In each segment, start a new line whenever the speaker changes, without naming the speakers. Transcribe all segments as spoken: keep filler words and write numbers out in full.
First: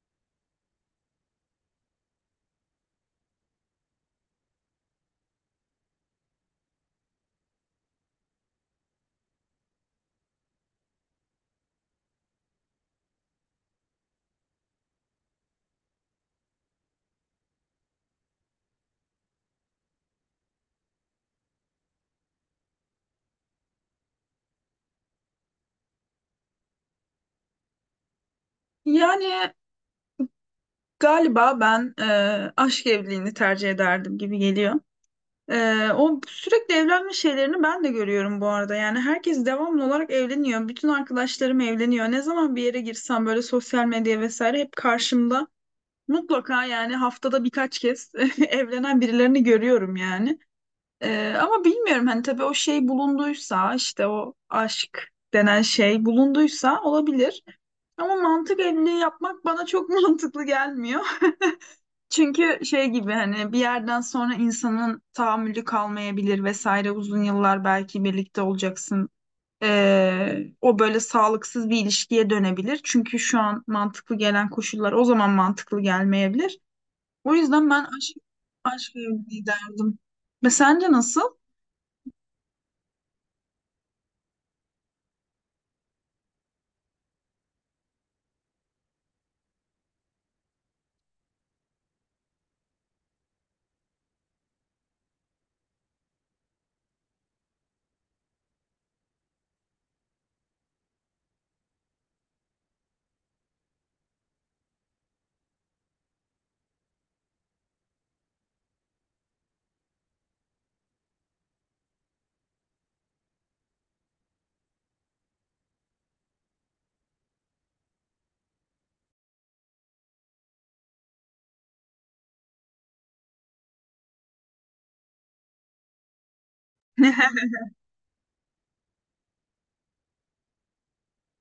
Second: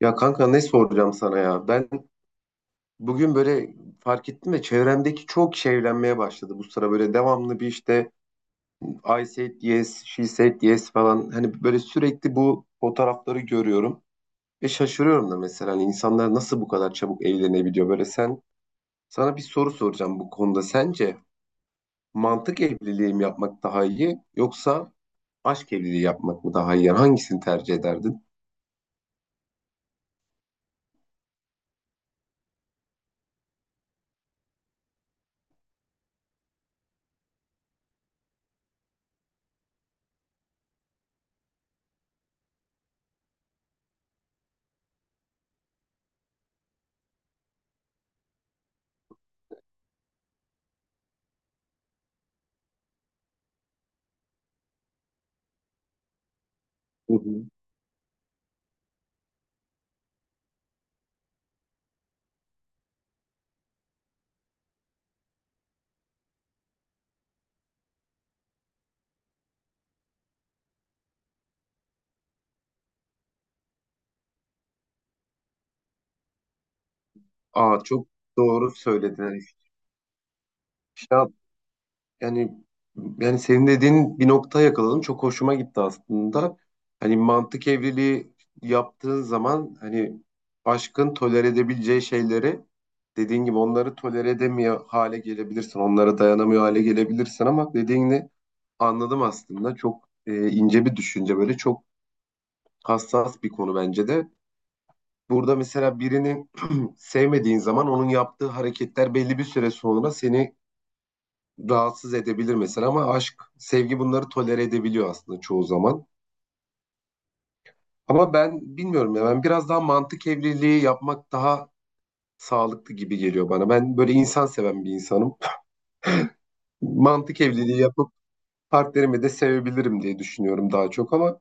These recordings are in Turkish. Ya kanka ne soracağım sana ya? Ben bugün böyle fark ettim de çevremdeki çok kişi evlenmeye başladı bu sıra böyle devamlı bir işte I said yes, she said yes falan hani böyle sürekli bu fotoğrafları görüyorum ve şaşırıyorum da mesela hani insanlar nasıl bu kadar çabuk evlenebiliyor böyle sen sana bir soru soracağım bu konuda sence mantık evliliği mi yapmak daha iyi yoksa aşk evliliği yapmak mı daha iyi yani hangisini tercih ederdin?
Yani galiba ben e, aşk evliliğini tercih ederdim gibi geliyor. E, o sürekli evlenme şeylerini ben de görüyorum bu arada. Yani herkes devamlı olarak evleniyor. Bütün arkadaşlarım evleniyor. Ne zaman bir yere girsem böyle sosyal medya vesaire hep karşımda. Mutlaka yani haftada birkaç kez evlenen birilerini görüyorum yani. E, ama bilmiyorum hani tabii o şey bulunduysa işte o aşk denen şey bulunduysa
Hı
olabilir.
hı.
Ama mantık evliliği yapmak bana çok mantıklı gelmiyor. Çünkü şey gibi hani bir yerden sonra insanın tahammülü kalmayabilir vesaire uzun yıllar belki birlikte olacaksın. Ee, o böyle sağlıksız bir ilişkiye dönebilir. Çünkü şu an mantıklı gelen koşullar o zaman mantıklı gelmeyebilir. O yüzden
Aa
ben
çok
aşk,
doğru
aşk
söyledin. Hani
evliliği derdim. Ve sence
işte.
nasıl?
Yani yani senin dediğin bir noktaya yakaladım. Çok hoşuma gitti aslında. Hani mantık evliliği yaptığın zaman hani aşkın tolere edebileceği şeyleri dediğin gibi onları tolere edemiyor hale gelebilirsin. Onlara dayanamıyor hale gelebilirsin ama dediğini anladım aslında. Çok e, ince bir düşünce, böyle çok hassas bir konu bence de. Burada mesela birini sevmediğin zaman onun yaptığı hareketler belli bir süre sonra seni rahatsız edebilir mesela ama aşk, sevgi bunları tolere edebiliyor aslında çoğu zaman. Ama ben bilmiyorum ya, ben biraz daha mantık evliliği yapmak daha sağlıklı gibi geliyor bana. Ben böyle insan seven bir insanım. Mantık evliliği yapıp partnerimi de sevebilirim diye düşünüyorum daha çok ama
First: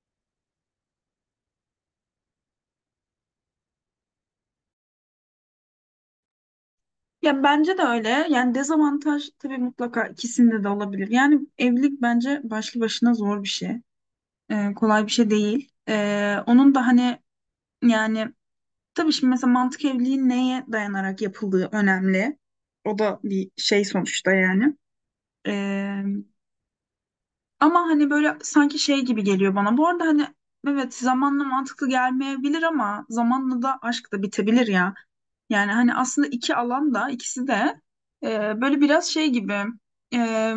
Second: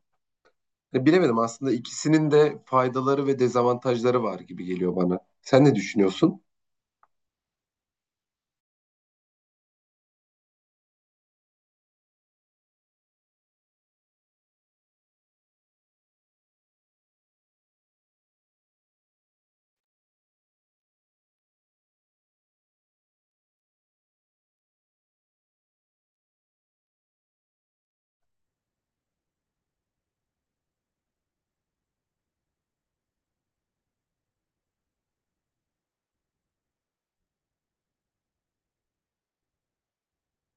e, bilemedim aslında, ikisinin de faydaları ve dezavantajları var gibi geliyor bana. Sen ne düşünüyorsun?
Ya bence de öyle. Yani dezavantaj tabii mutlaka ikisinde de olabilir. Yani evlilik bence başlı başına zor bir şey. Ee, kolay bir şey değil. Ee, onun da hani yani tabii şimdi mesela mantık evliliğin neye dayanarak yapıldığı önemli. O da bir şey sonuçta yani. Ee, Ama hani böyle sanki şey gibi geliyor bana. Bu arada hani evet zamanla mantıklı gelmeyebilir ama zamanla da aşk da bitebilir ya. Yani hani aslında iki alan da ikisi de e, böyle biraz şey gibi e,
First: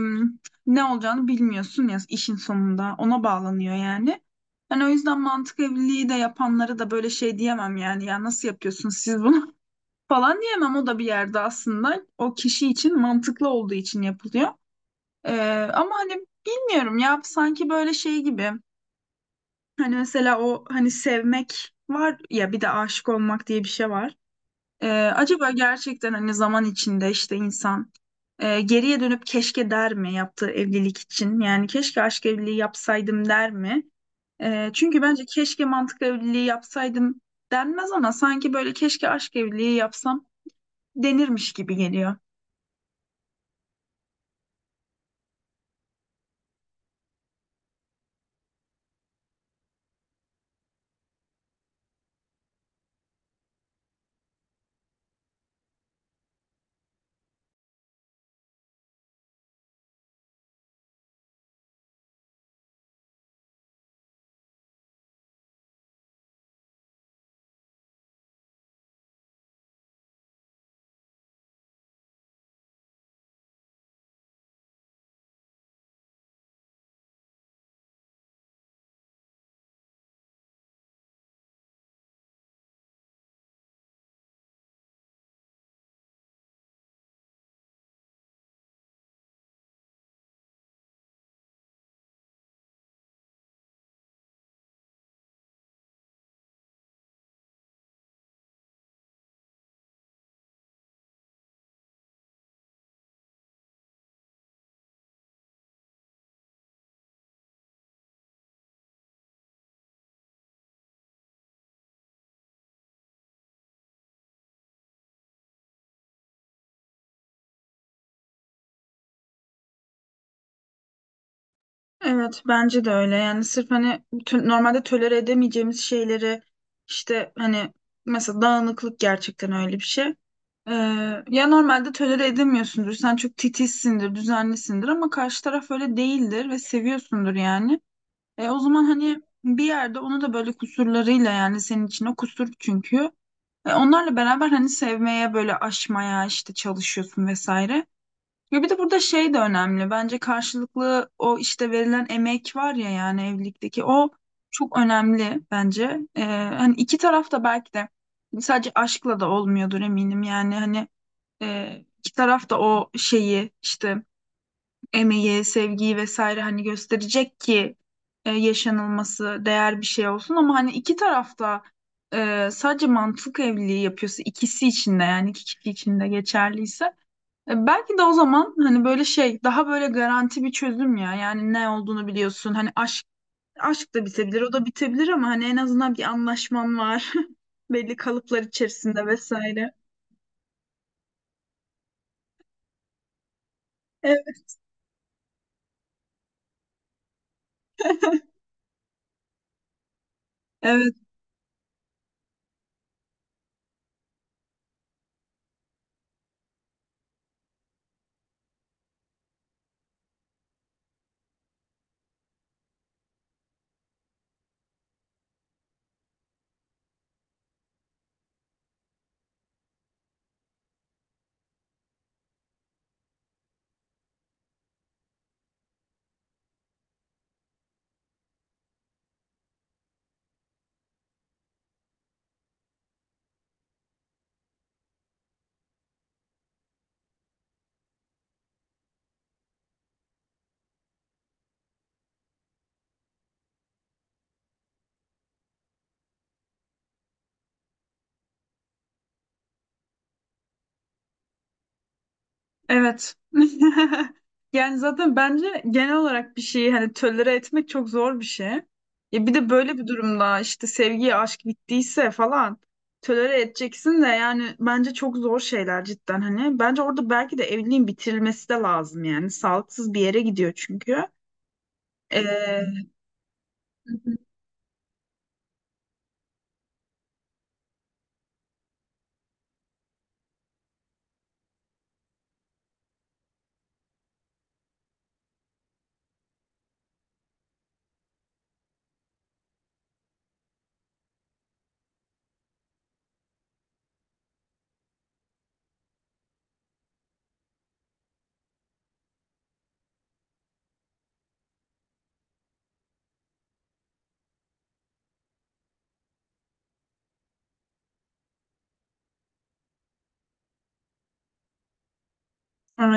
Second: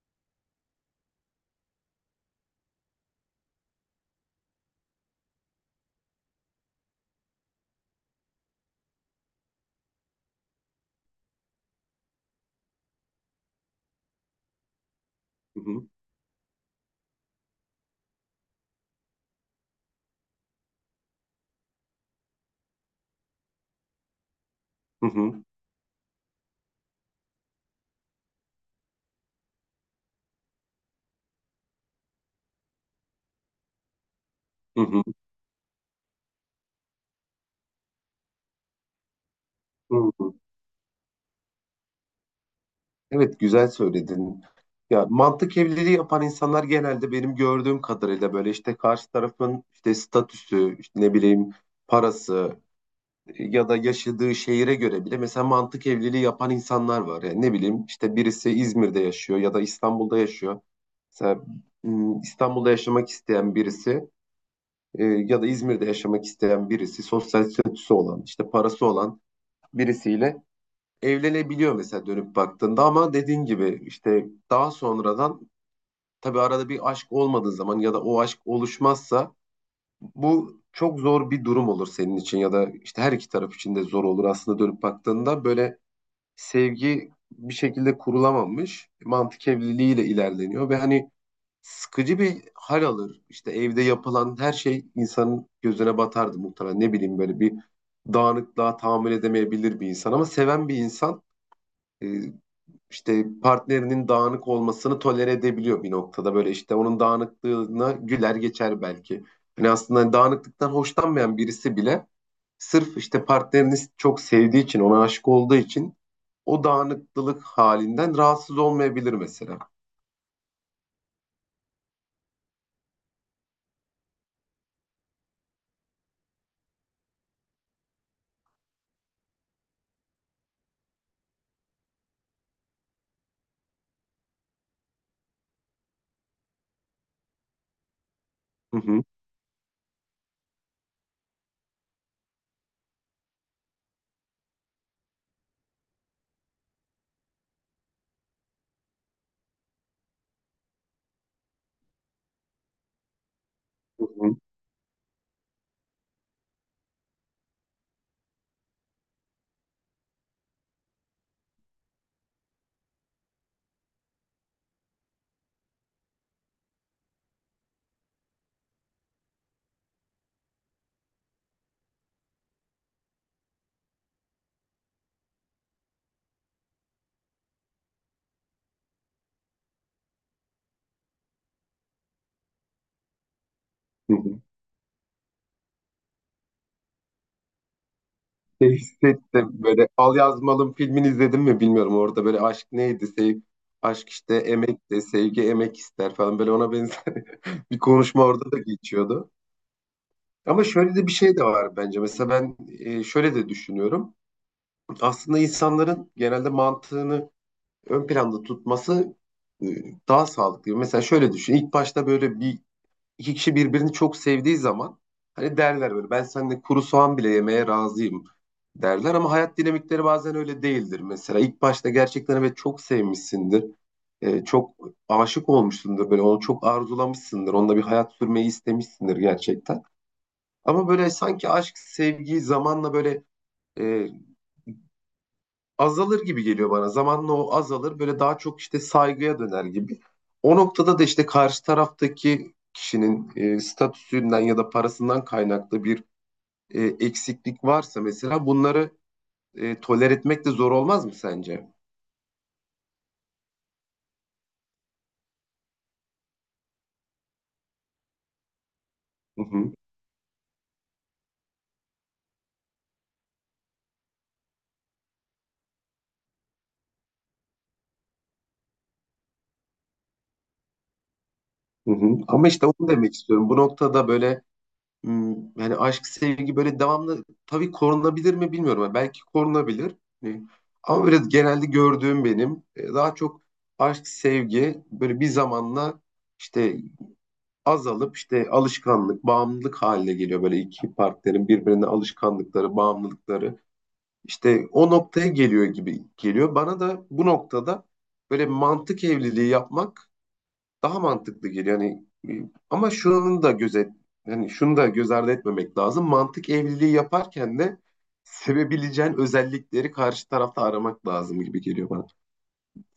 ne olacağını bilmiyorsun ya işin sonunda ona bağlanıyor yani. Hani o yüzden mantık evliliği de yapanları da böyle şey diyemem yani ya nasıl yapıyorsunuz siz bunu? Falan diyemem, o da bir yerde aslında o kişi için mantıklı olduğu için yapılıyor. Ee,
Hı hı,
Ama hani bilmiyorum ya sanki böyle şey gibi hani mesela o hani sevmek var ya bir de aşık olmak diye bir şey var. Ee,
hı hı,
acaba gerçekten hani zaman içinde işte insan e, geriye dönüp keşke der mi yaptığı evlilik için yani keşke aşk evliliği yapsaydım der mi? Ee,
hı
çünkü
hı,
bence keşke mantıklı evliliği yapsaydım denmez ama sanki böyle keşke aşk evliliği
hı
yapsam
hı.
denirmiş gibi geliyor.
Evet, güzel söyledin. Ya mantık evliliği yapan insanlar genelde benim gördüğüm kadarıyla böyle işte karşı tarafın işte statüsü, işte ne bileyim parası e, ya da yaşadığı şehire göre bile mesela mantık evliliği yapan insanlar var. Yani ne bileyim işte birisi İzmir'de yaşıyor ya da İstanbul'da yaşıyor. Mesela m, İstanbul'da yaşamak isteyen birisi e, ya da İzmir'de yaşamak isteyen birisi sosyal statüsü olan, işte parası olan birisiyle evlenebiliyor mesela dönüp baktığında, ama dediğin gibi işte daha sonradan tabii arada bir aşk olmadığı zaman ya da o aşk oluşmazsa bu çok zor bir durum olur senin için ya da işte her iki taraf için de zor olur aslında. Dönüp baktığında böyle sevgi bir şekilde kurulamamış, mantık evliliğiyle ilerleniyor ve hani sıkıcı bir hal alır. İşte evde yapılan her şey insanın gözüne batardı muhtemelen, ne bileyim böyle bir dağınıklığa tahammül edemeyebilir bir insan ama seven bir insan e, işte partnerinin dağınık olmasını tolere edebiliyor bir noktada. Böyle işte onun dağınıklığına güler geçer belki. Hani aslında dağınıklıktan hoşlanmayan birisi bile sırf işte partnerini çok sevdiği için, ona aşık olduğu için o dağınıklılık halinden rahatsız olmayabilir mesela.
Evet bence de öyle yani sırf hani tö- normalde tolere edemeyeceğimiz şeyleri işte hani mesela dağınıklık gerçekten öyle bir şey. Ee, Ya normalde tolere edemiyorsundur, sen çok titizsindir düzenlisindir ama karşı taraf öyle değildir ve seviyorsundur yani. E, o
Hı
zaman
hı,
hani bir yerde onu da böyle kusurlarıyla, yani senin için o kusur çünkü. E, onlarla beraber hani sevmeye böyle aşmaya işte çalışıyorsun vesaire. Ya bir de burada şey de önemli. Bence karşılıklı o işte verilen emek var ya, yani evlilikteki
hı
o
hı,
çok önemli bence. Ee, hani iki taraf da belki de sadece aşkla da olmuyordur eminim. Yani hani e, iki taraf da o şeyi işte emeği, sevgiyi vesaire hani gösterecek ki e, yaşanılması değer bir şey olsun. Ama hani iki taraf da e, sadece mantık evliliği yapıyorsa, ikisi için de yani iki kişi için de geçerliyse e, belki de o zaman hani böyle şey daha böyle garanti bir çözüm ya. Yani ne olduğunu biliyorsun. Hani aşk aşk da
hı hı.
bitebilir, o da bitebilir ama hani en azından bir anlaşman var. Belli kalıplar
Şey
içerisinde
hissettim
vesaire.
böyle, Al Yazmalım filmini izledim mi bilmiyorum, orada böyle aşk neydi, sev aşk işte
Evet.
emek, de sevgi emek ister falan, böyle ona benzer bir konuşma orada da geçiyordu. Ama
Evet.
şöyle de bir şey de var bence. Mesela ben e, şöyle de düşünüyorum. Aslında insanların genelde mantığını ön planda tutması e, daha sağlıklı. Mesela şöyle düşün. İlk başta böyle bir iki kişi birbirini çok sevdiği zaman hani derler böyle, ben seninle kuru soğan bile yemeye razıyım derler, ama hayat dinamikleri bazen öyle değildir. Mesela ilk başta gerçekten evet çok sevmişsindir. E, çok aşık olmuşsundur, böyle onu çok arzulamışsındır. Onunla bir hayat sürmeyi istemişsindir gerçekten. Ama böyle sanki aşk, sevgi zamanla böyle e, azalır gibi geliyor bana. Zamanla o azalır, böyle daha çok işte saygıya döner gibi. O noktada da işte karşı taraftaki kişinin e, statüsünden ya da parasından kaynaklı bir e, eksiklik varsa mesela bunları e, toler etmek de zor olmaz mı sence?
Evet. Yani zaten bence genel olarak bir şeyi hani tölere etmek çok zor bir şey. Ya bir
Hı
de
hı,
böyle bir durumda işte sevgi, aşk bittiyse falan tölere edeceksin de yani bence çok zor şeyler cidden hani. Bence orada belki de evliliğin bitirilmesi de lazım yani. Sağlıksız bir yere gidiyor çünkü.
hı hı. Ama işte
Ee,
onu demek istiyorum. Bu noktada böyle Hmm, yani aşk, sevgi böyle devamlı tabii korunabilir mi bilmiyorum. Yani belki korunabilir. Hani ama böyle genelde gördüğüm benim e, daha çok aşk, sevgi böyle bir zamanla işte azalıp işte alışkanlık, bağımlılık haline geliyor. Böyle iki partnerin birbirine alışkanlıkları, bağımlılıkları işte o noktaya geliyor gibi geliyor. Bana da bu noktada böyle mantık evliliği yapmak daha mantıklı geliyor. Yani e, ama şunun da gözet yani şunu da göz ardı etmemek lazım. Mantık evliliği yaparken de sevebileceğin özellikleri karşı tarafta aramak lazım gibi geliyor bana.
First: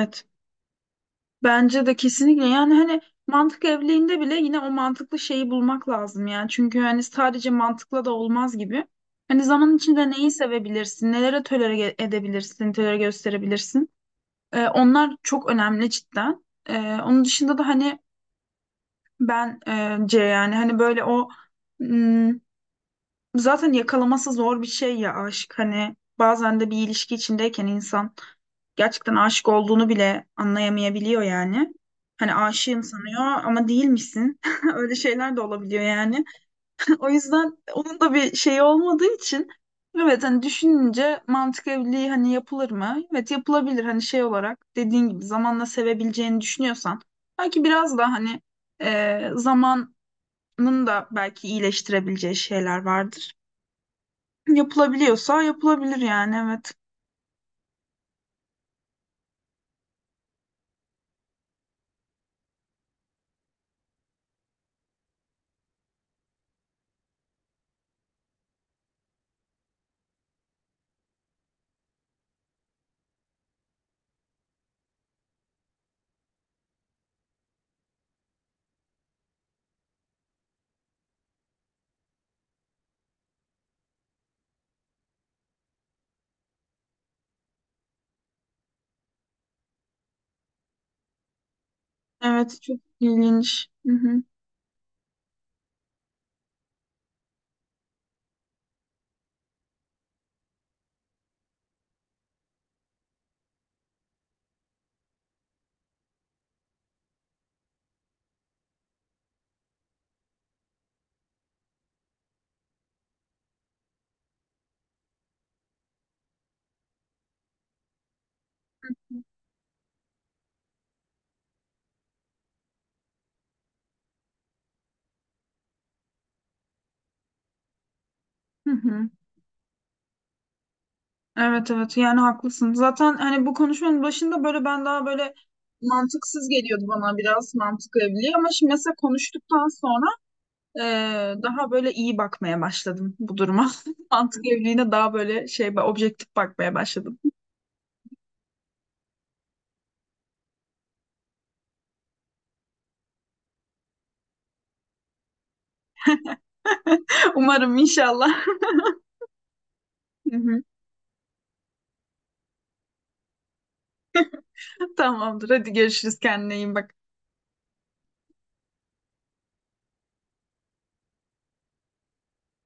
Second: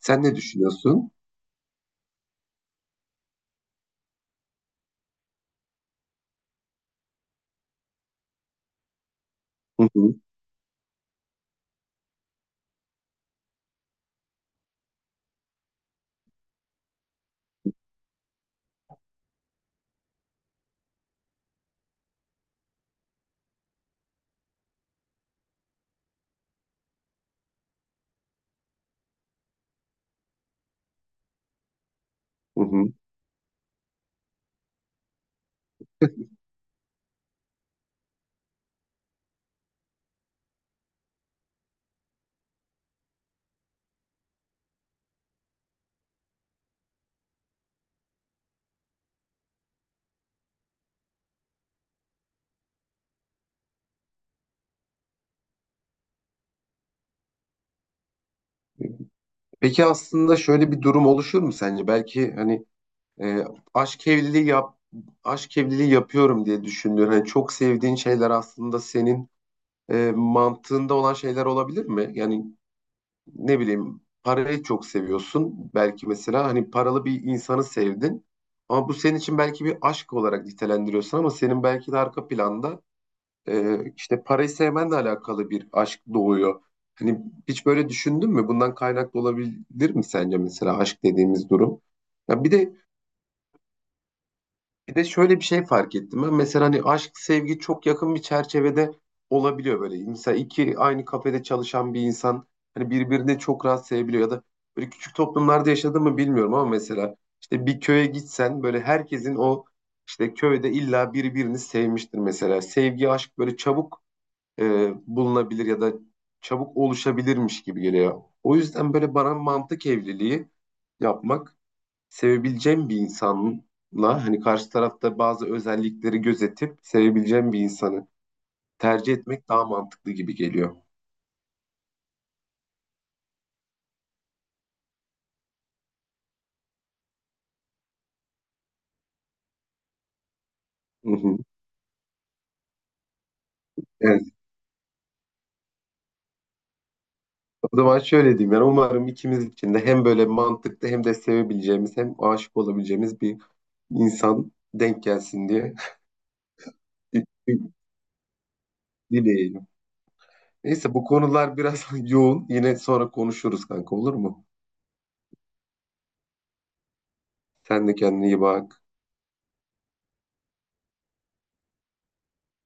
Sen ne düşünüyorsun?
Bence de kesinlikle yani hani mantık evliliğinde bile yine o mantıklı şeyi bulmak lazım yani. Çünkü hani sadece mantıkla da olmaz gibi. Hani zaman
Hı
içinde
hı,
neyi sevebilirsin, nelere tolere ge- edebilirsin, tolere gösterebilirsin. Ee, onlar çok önemli cidden. Ee, onun dışında da hani bence yani hani böyle o m, zaten yakalaması zor bir şey ya aşk. Hani bazen de bir ilişki içindeyken insan gerçekten aşık olduğunu bile anlayamayabiliyor yani. Hani
hı
aşığım
hı.
sanıyor ama değilmişsin. Öyle şeyler de olabiliyor yani. O yüzden onun da bir şeyi olmadığı için evet hani düşününce mantık evliliği hani yapılır mı? Evet yapılabilir hani şey olarak dediğin gibi zamanla sevebileceğini düşünüyorsan belki biraz da hani e, zamanın da belki iyileştirebileceği şeyler vardır. Yapılabiliyorsa yapılabilir yani evet.
Peki aslında şöyle bir durum oluşur mu sence? Belki hani e, aşk evliliği yap aşk evliliği yapıyorum diye düşündüğün hani çok sevdiğin şeyler aslında senin e, mantığında olan şeyler olabilir mi? Yani ne bileyim parayı çok seviyorsun. Belki mesela hani paralı bir insanı sevdin. Ama bu senin için belki bir aşk olarak nitelendiriyorsun, ama senin belki de arka planda e, işte parayı sevmenle alakalı bir aşk doğuyor. Hani hiç böyle düşündün mü? Bundan kaynaklı olabilir mi sence mesela aşk dediğimiz durum? Ya bir
Evet
de
çok ilginç. Hı hı.
bir de şöyle bir şey fark ettim ben. Mesela hani aşk, sevgi çok yakın bir çerçevede olabiliyor böyle. Mesela iki aynı kafede çalışan bir insan hani birbirini çok rahat sevebiliyor ya da böyle küçük toplumlarda yaşadı mı bilmiyorum, ama mesela işte bir köye gitsen böyle herkesin o işte köyde illa birbirini sevmiştir mesela. Sevgi, aşk böyle çabuk e, bulunabilir ya da çabuk oluşabilirmiş gibi geliyor. O yüzden böyle bana mantık evliliği yapmak, sevebileceğim bir insanla hani karşı tarafta bazı özellikleri gözetip sevebileceğim bir insanı
Hı hı.
tercih etmek daha mantıklı gibi geliyor.
Evet evet yani haklısın. Zaten hani bu konuşmanın başında böyle ben daha böyle mantıksız geliyordu bana biraz mantık evliliği, ama şimdi mesela konuştuktan sonra e,
Hı hı.
daha böyle iyi bakmaya başladım bu duruma.
Evet.
Mantık evliliğine daha böyle şey objektif bakmaya başladım.
O zaman şöyle diyeyim, yani umarım ikimiz için de hem böyle mantıklı, hem de sevebileceğimiz, hem aşık olabileceğimiz bir insan denk gelsin diye
Umarım inşallah.
dileyelim.
Hı hı.
Neyse bu konular biraz yoğun. Yine sonra konuşuruz kanka, olur mu?
Tamamdır hadi görüşürüz kendine iyi bak.
Sen de kendine iyi bak.